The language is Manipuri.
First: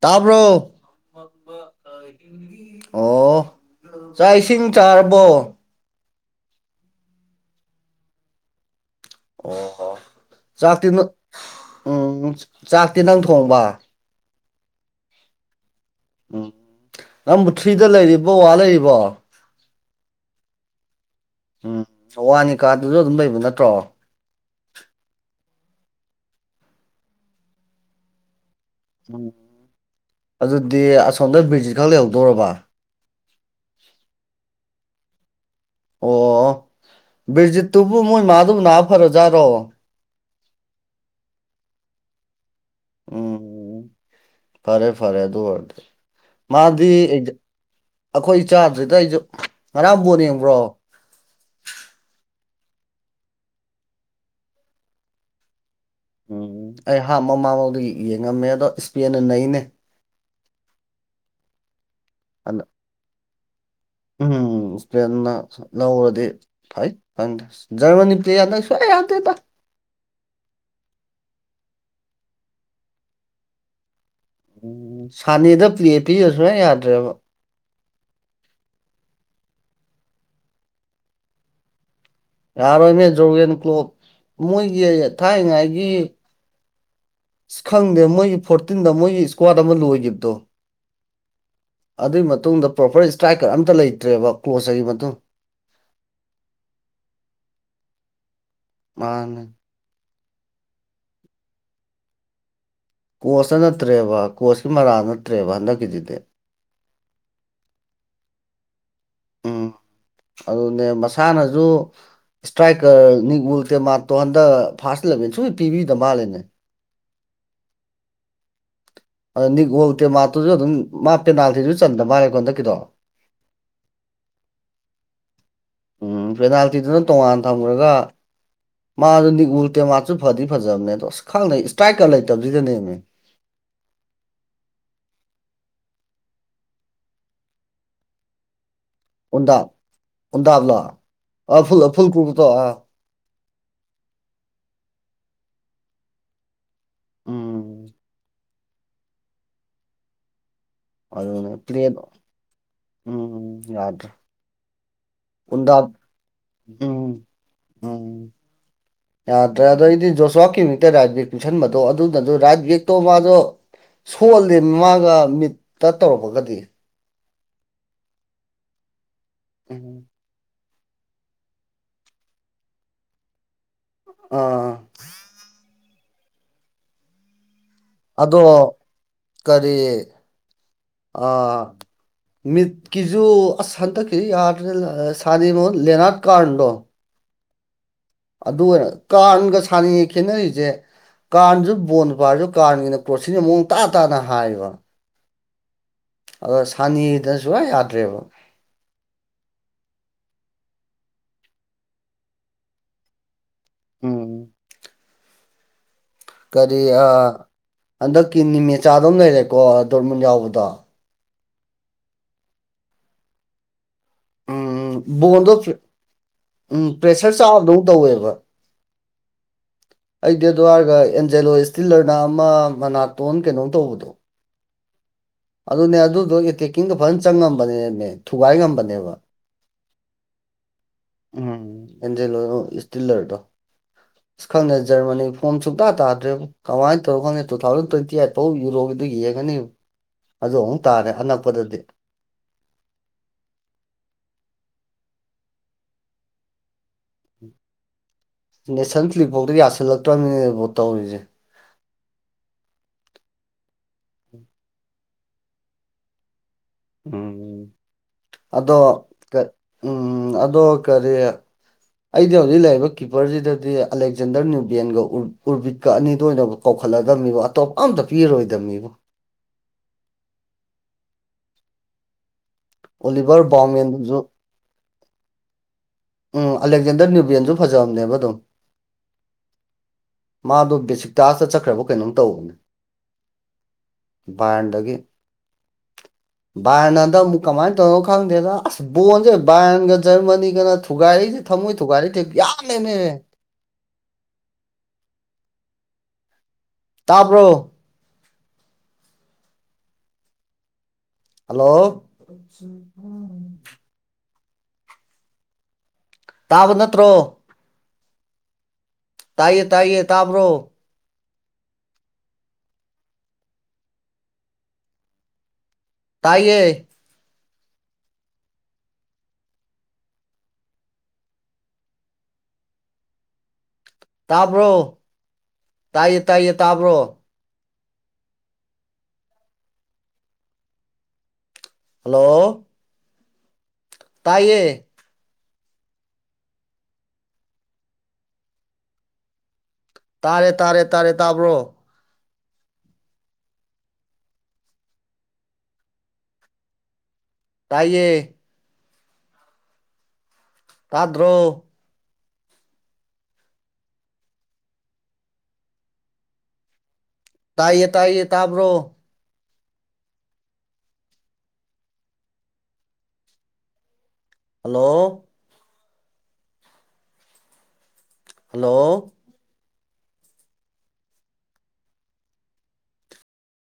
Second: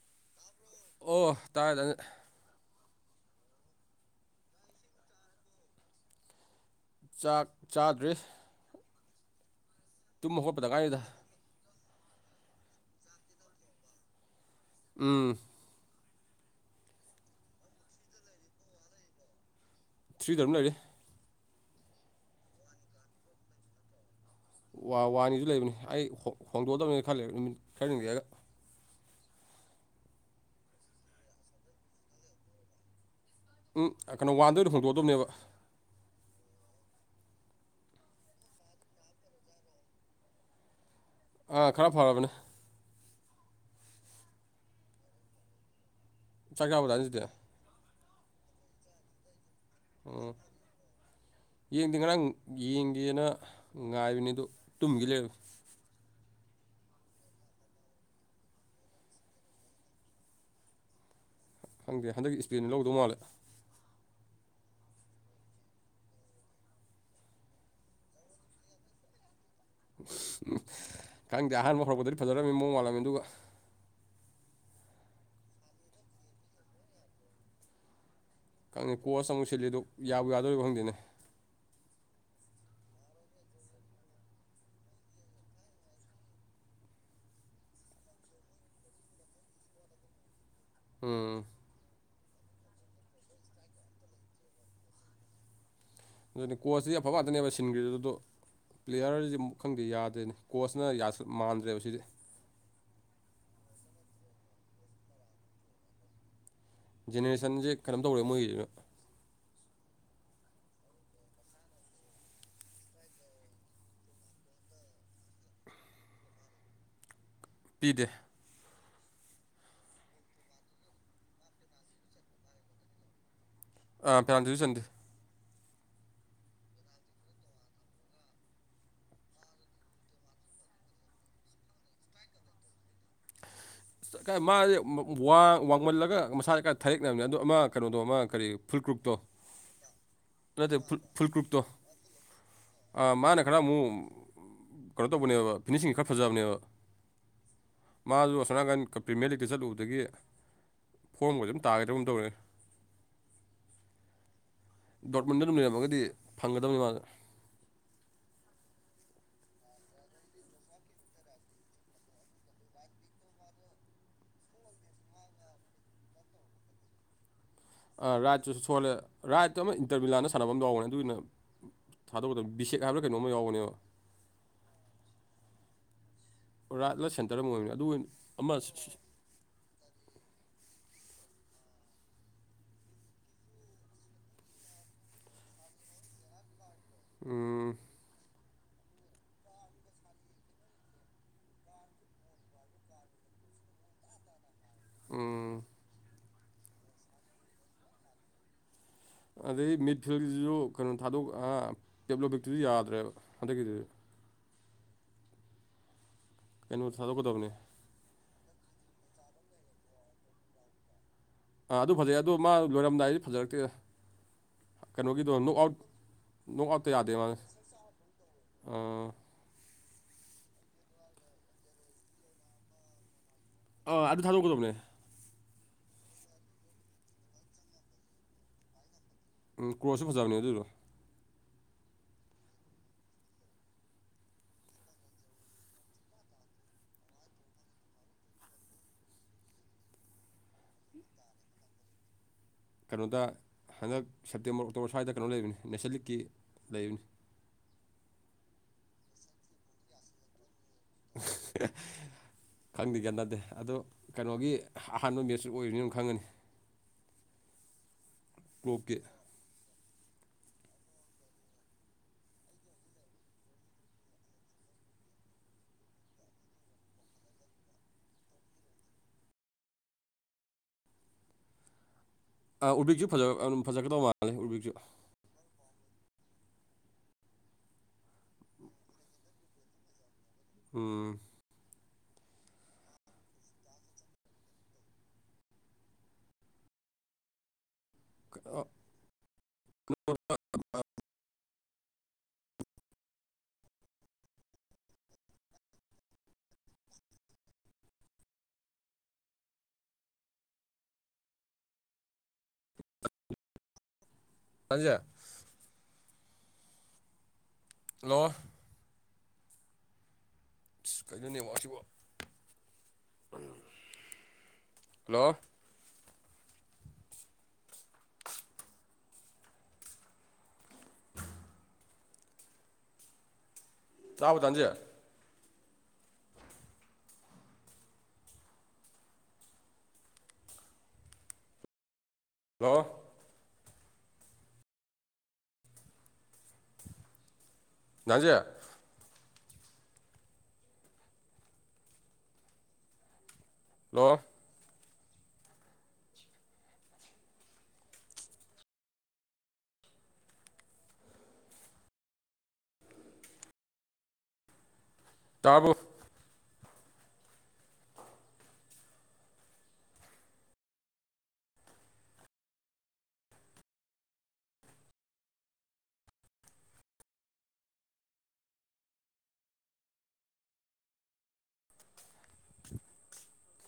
ꯇꯥꯕ꯭ꯔꯣ ꯑꯣ ꯇꯥꯔꯦꯗꯅ [unintelligible] ꯑꯣ ꯆꯥꯛ ꯏꯁꯤꯡ ꯆꯥꯔꯕꯣ ꯆꯥꯛ ꯆꯥꯗ꯭ꯔꯤ ꯑꯣ ꯇꯨꯝ ꯍꯧꯒꯠꯄꯗ ꯆꯥꯛꯇꯤ ꯉꯥꯏꯔꯤꯗ ꯅꯪ ꯎꯝ ꯆꯥꯛꯇꯤ ꯅꯪ ꯊꯣꯡꯕ ꯎꯝ ꯎꯝ ꯅꯪꯕꯨ ꯊ꯭ꯔꯤꯗ ꯂꯩꯔꯤꯕꯣ ꯑꯥ ꯂꯩꯔꯤꯕꯣ ꯊ꯭ꯔꯤꯗ ꯑꯗꯨꯝ ꯂꯩꯔꯤ ꯎꯝ ꯋꯥꯟꯒꯤ ꯀꯥꯗꯨꯗ ꯑꯗꯨꯝ ꯂꯩꯕ ꯅꯠꯇ꯭ꯔꯣ ꯋꯥ ꯋꯥꯟꯒꯤꯖꯨ ꯂꯩꯕꯅꯤ ꯑꯩ ꯍꯣꯡ ꯍꯣꯡꯗꯣꯛꯑꯗꯕꯅꯤ ꯈꯔꯂꯩ ꯅꯨꯃꯤꯠ ꯈꯔꯅꯤ ꯂꯩꯔꯒ ꯎꯝ ꯑꯗꯨꯗꯤ ꯑꯁꯣꯝꯗ ꯕ꯭ꯔꯤꯖꯤꯠ ꯈꯛ ꯂꯩꯍꯧꯗꯣꯔꯕ ꯎꯝ ꯑꯥ ꯀꯩꯅꯣ ꯋꯥꯟꯗ ꯑꯣꯏꯅ ꯍꯣꯡꯗꯣꯛꯑꯗꯕꯅꯦꯕ ꯑꯣ ꯕ꯭ꯔꯤꯖꯤꯠꯇꯨꯕꯨ ꯃꯣꯏ ꯃꯥꯗꯨꯕꯨ ꯅꯥ ꯐꯔꯖꯥꯠꯔꯣ ꯑꯥ ꯈꯔ ꯐꯔꯕꯅꯦ ꯎꯝ ꯐꯔꯦ ꯐꯔꯦ ꯑꯗꯨ ꯑꯣꯏꯔꯗꯤ ꯆꯥꯛ ꯃꯥꯗꯤ ꯆꯥꯕ ꯇꯥꯟꯁꯤꯗꯤ ꯑꯦꯛ ꯑꯈꯣꯏ ꯆꯥꯗ꯭ꯔꯤꯗ ꯑꯩꯖꯨ ꯉꯔꯥꯡ ꯕꯣꯟ ꯎꯝ ꯌꯦꯡꯕ꯭ꯔꯣ ꯌꯦꯡꯗꯦ ꯉꯔꯥꯡ ꯌꯦꯡꯒꯦꯅ ꯉꯥꯏꯕꯅꯤ ꯑꯗꯨ ꯇꯨꯝꯒꯤ ꯂꯩꯔꯝꯃꯦ ꯎꯝ ꯑꯩ ꯍꯥꯞ ꯃꯃꯥꯡꯕꯥꯎꯗꯒꯤ ꯌꯦꯡꯉꯝꯃꯦ ꯑꯗꯣ ꯏꯁꯄꯦꯟꯅ ꯅꯩꯅꯦ ꯈꯪꯗꯦ ꯍꯟꯗꯛꯀꯤ ꯑꯗꯨ ꯏꯁꯄꯦꯟꯅ ꯂꯧꯗꯧ ꯃꯥꯜꯂꯦ ꯎꯝ ꯏꯁꯄꯦꯟꯅ ꯂꯧꯔꯗꯤ ꯐꯩ [unintelligible] ꯖ꯭ꯔꯃꯅꯤ ꯄ꯭ꯂꯦ ꯍꯟꯗꯛ ꯁꯨꯛꯌꯥꯥ ꯌꯥꯗꯦꯗ [unintelligible] ꯈꯪꯗꯦ ꯑꯍꯥꯟꯕ ꯍꯧꯔꯛꯄꯗꯗꯤ ꯐꯖꯔꯝꯃꯤ ꯃꯑꯣꯡ ꯃꯥꯜꯂꯝꯃꯤ ꯗꯨꯒ ꯎꯝ ꯁꯥꯅꯦꯗ ꯄ꯭ꯂꯦ ꯄꯤꯔ ꯁꯨꯡꯌꯥ ꯌꯥꯗ꯭ꯔꯦꯕ ꯈꯪ [unintelligible] ꯀꯣꯁ ꯑꯃꯨꯛ ꯁꯤꯜꯂꯤꯗꯨ ꯌꯥꯕꯨ ꯌꯥꯗ‌ꯣꯔꯤꯕ ꯈꯪꯗꯦꯅꯦ ꯌꯥꯔꯣꯏꯅꯦ ꯖꯣꯒꯦꯟ ꯀ꯭ꯂꯣꯞ ꯃꯣꯏꯒꯤ ꯊꯥꯏꯉꯥꯏꯒꯤ ꯑꯁ ꯈꯪꯗꯦ ꯃꯣꯏꯒꯤ ꯐꯣꯔꯇꯤꯟꯗ ꯃꯣꯏꯒꯤ ꯏꯁꯀ꯭ꯋꯥꯗ ꯑꯃ ꯂꯣꯏꯒꯤꯕꯗꯣ ꯎꯝ ꯑꯗꯨꯏ ꯃꯇꯨꯡꯗ ꯄ꯭ꯔꯣꯄ꯭ꯔ ꯏꯁꯇ꯭ꯔꯥꯏꯛꯀꯔ ꯑꯝꯇ ꯂꯩꯇ꯭ꯔꯦꯕ ꯀ꯭ꯂꯣꯁ [unintelligible] ꯃꯇꯨꯡ ꯑꯗꯨꯅꯤ ꯀꯣꯁꯁꯤꯗꯤ ꯑꯐꯕ ꯉꯥꯛꯇꯅꯦꯕ ꯁꯤꯟꯒ꯭ꯔꯤꯗꯨ ꯗꯣ ꯄ꯭ꯂꯦꯌ꯭ꯔꯖꯤꯗꯤ ꯃꯥꯅꯦ ꯃꯨ ꯈꯪꯗꯦ ꯌꯥꯗꯦꯅꯦ ꯀꯣꯁꯅ ꯌꯥꯁꯨ ꯃꯥꯟꯗ꯭ꯔꯦꯕ ꯁꯤꯗꯤ ꯀꯣꯁꯅ ꯅꯠꯇ꯭ꯔꯦꯕ ꯀꯣꯁꯀꯤ ꯃꯔꯥꯜ ꯅꯠꯇ꯭ꯔꯦꯕ ꯍꯟꯗꯛꯀꯤꯗꯨꯗꯤ ꯖꯦꯅꯦꯔꯦꯁꯟꯖꯦ ꯀꯩꯅꯣꯝ ꯇꯧꯔꯦ ꯃꯣꯏꯒꯤꯖꯤꯅ ꯎꯝ ꯑꯗꯨꯅꯦ ꯃꯁꯥꯅꯁꯨ ꯏꯁꯇ꯭ꯔꯥꯏꯛꯀꯔ [unintelligible] ꯃꯥꯇꯣꯟꯗ ꯐꯥꯁꯠ ꯂꯦꯚꯦꯜ ꯁꯨꯛꯄꯤ ꯄꯤꯕꯤꯗ ꯃꯥꯜꯂꯦꯅꯦ ꯄꯤꯗꯦ ꯑꯗ ꯅꯤꯛꯒꯣꯜ ꯇꯦꯛꯃꯇꯨꯖꯨ ꯑꯗꯨꯝ ꯃꯥ ꯄꯦꯅꯥꯜꯇꯤꯁꯨ ꯆꯟꯗ ꯃꯥꯜꯂꯦ ꯀꯣ ꯍꯟꯗꯛꯀꯤꯗꯣ ꯑꯥ ꯄꯦꯅꯥꯜꯇꯤꯖꯨ ꯆꯟꯗꯦ ꯎꯝ ꯄꯦꯅꯥꯜꯇꯤꯗꯨꯅ ꯇꯣꯉꯥꯟ ꯊꯝꯒ꯭ꯔꯒ ꯃꯥꯖꯨ ꯅꯤꯛꯎꯜ ꯇꯦꯃꯥꯁꯨ ꯐꯗꯤ ꯐꯖꯕꯅꯦ ꯑꯗꯣ ꯑꯁ ꯈꯪꯗꯦ ꯏꯁꯇ꯭ꯔꯥꯏꯛꯀ꯭ꯔ ꯂꯩꯇꯕꯖꯤꯗꯅꯦꯃꯦ ꯑꯁ ꯀꯥꯏ ꯃꯖꯦ ꯃ ꯋꯥꯡ ꯋꯥꯡꯃꯜꯂꯒ ꯃꯁꯥ ꯈꯔ ꯊꯔꯦꯛꯅꯕꯅꯦ ꯑꯗꯣ ꯑꯃ ꯀꯩꯅꯣꯗꯣ ꯑꯃ ꯀꯔꯤ ꯐꯨꯜꯀ꯭ꯔꯨꯞꯇꯣ ꯎꯟꯗꯥꯞ ꯅꯠꯇꯦ ꯎꯟꯗꯥꯞꯂꯣ ꯐꯨ ꯑ ꯐꯨꯜꯀ꯭ꯔꯨꯞꯇꯣ ꯐꯨꯜ ꯐꯨꯜ ꯀ꯭ꯔꯨꯞꯇꯣ ꯑ ꯑꯥ ꯃꯥꯅ ꯈꯔ ꯑꯃꯨꯛ ꯀꯩꯅꯣ ꯇꯧꯕꯅꯦꯕ ꯐꯤꯅꯤꯁꯤꯡ ꯈꯔ ꯐꯖꯕꯅꯦꯕ ꯎꯝ ꯃꯖꯨ ꯑꯁꯣꯟꯅꯀꯟ ꯀ ꯄ꯭ꯔꯤꯃꯤꯌꯔ ꯂꯤꯛꯇ ꯆꯠꯂꯨꯕꯗꯒꯤ ꯐꯣꯔꯝꯒ ꯑꯗꯨꯅ‌ꯦ ꯑꯗꯨꯝ ꯇꯥꯒꯗ꯭ꯔ ꯑꯗꯨꯝ ꯄ꯭ꯂꯦꯗ‌ꯣ ꯇꯧꯔꯦ ꯎꯝ ꯌꯥꯗ꯭ꯔꯦ ꯗꯥꯎꯠ ꯃꯨꯟꯗꯨꯅ [unintelligible] ꯎꯟꯗꯥꯞ ꯂꯝꯃꯒꯗꯤ ꯐꯪꯒꯗꯕ ꯎꯝ ꯎꯝ ꯌꯥꯗ꯭ꯔꯦ ꯑꯗꯩꯗꯤ ꯖꯣꯁꯋꯥꯀꯤ [unintelligible] ꯔꯥꯏꯠ ꯕꯦꯒ ꯄꯤꯡꯁꯟꯕꯗꯣ ꯑꯗꯨꯅꯖꯨ ꯔꯥꯏꯠ ꯕꯦꯒꯇꯣ ꯃꯥꯗꯣ ꯁꯣꯜꯂꯦ ꯃꯥꯒ ꯃꯤꯠꯇ ꯇꯧꯔꯛꯄꯒꯗꯤ ꯑꯥ ꯔꯥꯏꯠꯇꯨꯁꯨ ꯁꯣꯜꯂꯦ ꯔꯥꯏꯠꯇꯨ ꯑꯃ ꯎꯝ ꯏꯟꯇ꯭ꯔꯚꯤꯌꯨ ꯂꯥꯟꯅꯁ ꯁꯥꯟꯅꯕꯝ ꯌꯥꯎꯕꯅꯦ ꯑꯗꯨꯅ ꯎꯝ ꯊꯥꯗꯣꯛꯀꯗꯕ ꯕꯤꯁꯦꯛ ꯍꯥꯏꯕ꯭ꯔꯥ ꯀꯩꯅꯣꯝꯃ ꯌꯥꯎꯕꯅꯦꯕ ꯑꯥ [unintelligible] ꯔꯥꯠꯂ ꯁꯦꯟꯇꯔ ꯔ ꯑꯃ ꯑꯣꯏꯕꯅ‌ꯦ ꯑꯗꯨ ꯑꯣꯏꯟ ꯑꯗꯣ ꯀꯔꯤ ꯑꯥ ꯃꯤꯗꯀꯤꯖꯨ ꯑꯁ ꯍꯟꯗꯛꯀꯤꯗꯤ ꯌꯥꯗ꯭ꯔꯦ [unintelligible] ꯗꯣ ꯎꯝ ꯑꯗꯨ ꯀꯥꯔꯟꯒ [unintelligible] ꯈꯦꯠꯅꯔꯤꯖꯦ ꯀꯥꯟꯖꯨ ꯕꯣꯟꯅ ꯄꯜꯂꯤꯗꯣ ꯀꯥꯟꯒꯤꯅ ꯀ꯭ꯔꯣꯠꯁꯤꯟ ꯃꯑꯣꯡ ꯇ ꯇꯥꯅ ꯍꯥꯏꯕ ꯎꯝ ꯑꯗꯣ ꯁꯥꯟꯅꯤꯗ ꯁꯨꯌꯥ ꯌꯥꯗ꯭ꯔꯦꯕ ꯑꯗꯩ ꯃꯤꯠ ꯐꯤꯜꯒꯤꯖꯤꯖꯨ ꯀꯩꯅꯣ ꯊꯗꯣꯛ ꯑꯥ ꯄꯦꯞꯂꯣꯛ [unintelligible] ꯌꯥꯗ꯭ꯔꯦꯕ ꯍꯟꯗꯛꯀꯤꯗꯨ ꯎꯝ ꯀꯔꯤ ꯀꯩꯅꯣ ꯑꯥ ꯊꯥꯗꯣꯛꯀꯗꯕꯅꯤ ꯍꯟꯗꯛꯀꯤ ꯅꯤꯃꯦꯆꯥꯗꯨꯝ ꯂꯩꯔꯦꯀꯣ ꯗꯣꯔꯃꯟ ꯌꯥꯎꯕꯗꯣ ꯑꯥ ꯑꯗꯨ ꯐꯖꯩ ꯑꯗꯣ ꯃꯥ ꯂꯣꯏꯔꯝꯗꯥꯏꯗꯤ ꯐꯖꯔꯛꯇꯦ ꯎꯝ ꯀꯩꯅꯣꯒꯤꯗꯣ ꯅꯣꯛ ꯕꯣꯟꯗꯣ ꯑꯥꯎꯠ [unintelligible] ꯅꯣꯛ ꯑꯥꯎꯠꯇ ꯎꯝ ꯌꯥꯗꯦ ꯃꯥ ꯄ꯭ꯔꯦꯁꯔ ꯆꯥꯕꯗꯧ ꯇꯧꯋꯦꯕ ꯑꯥ ꯑꯩꯗꯤ ꯑꯗꯨ ꯍꯥꯏꯔꯒ ꯑꯦꯟꯖꯦꯂꯣ ꯏꯁꯇꯤꯜꯂꯔꯅ ꯑꯃ ꯃꯅꯥꯇꯣꯟ ꯀꯩꯅꯣꯝ ꯑꯥ ꯇꯧꯕꯗꯣ ꯑꯗꯨ ꯊꯥꯗꯣꯛꯀꯗꯕꯅꯦ ꯑꯗꯨꯅꯦ ꯑꯗꯨꯗꯣ ꯑꯦꯇꯦꯛꯀꯤꯡꯒ ꯐꯖꯟ ꯆꯪꯉꯝꯕꯅꯦꯃꯦ ꯊꯨꯒꯥꯏ ꯉꯝꯕꯅꯦꯕ ꯎꯝ ꯀ꯭ꯔꯣꯁꯁꯨ ꯐꯖꯕꯅꯦ ꯑꯗꯨꯗꯣ ꯎꯝ ꯑꯦꯟꯖꯜꯂꯣꯔꯣ ꯏꯁꯇꯤꯜꯂꯔꯗꯣ ꯈꯪꯉꯦ ꯖꯔꯃꯅꯤ ꯐꯣꯝ ꯁꯨꯡꯇ ꯇꯗ꯭ꯔꯦꯕꯣ ꯀꯃꯥꯏꯅ ꯇꯧꯈꯪꯗꯦ ꯇꯨꯊꯥꯎꯖꯟ ꯇ꯭ꯋꯦꯟꯇꯤ ꯑꯥꯏꯠ ꯐꯥꯎ ꯌꯨꯔꯣ ꯑꯗꯨ ꯌꯦꯡꯉꯅꯤ ꯑꯗꯨ ꯑꯃꯨꯛ ꯇꯔꯦ ꯑꯅꯛꯄꯗꯗꯤ ꯀꯩꯅꯣꯗ ꯍꯟꯗꯛ ꯁꯦꯞꯇꯦꯝꯕꯔ ꯑꯣꯛꯇꯣꯕꯔ ꯁ꯭ꯋꯥꯏꯗ ꯀꯩꯅꯣ ꯂꯩꯕꯅꯤ ꯅꯦꯁꯂꯤꯛꯀꯤ ꯂꯩꯕꯅꯤ ꯅꯦꯁꯟ ꯐ꯭ꯂꯤꯞꯐꯥꯎꯗ ꯌꯥꯁꯜꯂꯛꯇ꯭ꯔꯃꯤꯅꯦ ꯏꯕꯣ ꯇꯧꯔꯤꯖꯦ [unintelligible] ꯈꯪꯗꯦ ꯒ꯭ꯌꯥꯟ ꯇꯗꯦ ꯑꯗꯣ ꯀꯩꯅꯣꯒꯤ ꯑꯍꯥꯟꯕ ꯃꯦꯠꯁꯨ ꯑꯣꯏꯕꯅꯤꯅ ꯑꯗꯨꯝ ꯈꯪꯉꯅꯤ ꯎꯝ ꯑꯗꯣ ꯀ꯭ꯂꯣꯞꯀꯤ ꯀ ꯎꯝ ꯑꯗꯣ ꯀꯔꯤ ꯑꯩꯗꯤ ꯍꯧꯖꯤꯛ ꯂꯩꯔꯤꯕ ꯀꯤꯞꯄꯔꯖꯤꯗꯗꯤ ꯑꯂꯦꯛꯖꯦꯟꯗꯔ ꯅꯤꯔꯕꯦꯟꯒ ꯎꯔꯕꯤꯠꯀ ꯑꯅꯤꯗꯣ ꯑꯣꯏꯅꯕꯨ ꯀꯧꯈꯠꯂꯛꯑꯗꯕꯅꯤꯕꯣ ꯑꯇꯣꯞꯄ ꯑꯝꯇ ꯄꯤꯔꯣꯏꯗꯕꯅꯤꯕꯣ ꯑꯥ ꯎꯔꯕꯤꯛꯁꯨ ꯐꯖ ꯑꯣꯂꯤꯚꯔ ꯑꯗꯨꯝ ꯐꯖꯀꯗꯧ ꯕꯥꯎꯃꯦꯟꯗꯨꯁꯨ ꯃꯥꯜꯂꯦ ꯎꯔꯕꯤꯛꯁꯨ ꯎꯝ ꯑꯂꯦꯛꯖꯦꯟꯗꯔ ꯅ꯭ꯌꯨꯕꯤꯟꯖꯨ ꯐꯖꯕꯅꯦꯕ ꯑꯗꯨꯝ ꯃꯗꯣ ꯎꯝ ꯕꯦꯁꯤꯇꯥꯖꯇ ꯆꯠꯈ꯭ꯔꯕ ꯀꯩꯅꯣꯝ ꯇꯧꯕꯅꯦ ꯕꯥꯔꯟꯗꯒꯤ ꯕꯥꯔꯅꯟꯗ ꯗꯛ ꯑꯃꯨꯛ ꯀꯃꯥꯏꯅ ꯇꯧꯗꯧ ꯈꯪꯗꯦꯗ ꯑꯁ ꯕꯣꯟꯖꯦ ꯕꯥꯔꯟꯒ ꯖꯔꯃꯅꯤꯒꯅ ꯊꯨꯒꯥꯔꯤꯖꯦ ꯊꯝꯃꯣꯏ ꯊꯨꯒꯥꯔꯤꯖꯦ ꯌꯥꯝꯃꯦꯅꯦ ꯇꯕ꯭ꯔꯣ ꯍꯜꯂꯣ [unintelligible] ꯇꯥꯕ ꯅꯠꯇ꯭ꯔꯣ ꯍꯜꯂꯣ ꯇꯥꯏꯌꯦ ꯇꯥꯏꯌꯦ ꯇꯥꯕ꯭ꯔꯣ ꯀꯩꯅꯣ ꯅꯦꯠꯋꯥꯛꯁꯤꯕꯣ ꯍꯜꯂꯣ ꯇꯥꯏꯌꯦ ꯇꯥꯕ꯭ꯔꯣ ꯇꯥꯏꯌꯦ ꯇꯥꯏꯌꯦ ꯇꯥꯕ꯭ꯔꯣ ꯍꯜꯂꯣ ꯂꫭ ꯇꯥꯏꯌꯦ ꯗꯥ ꯖꯦ ꯇꯥꯔꯦ ꯇꯥꯔꯦ ꯇꯥꯔꯦ ꯇꯥꯕ꯭ꯔꯣ ꯍꯜꯂꯣ ꯇꯏꯌꯦ ꯇꯗ꯭ꯔꯣ ꯇꯔꯕꯣ ꯇꯥꯏꯌꯦ ꯇꯥꯏꯌꯦ ꯇꯕ꯭ꯔꯣ ꯍꯜꯂꯣ ꯍꯜꯂꯣ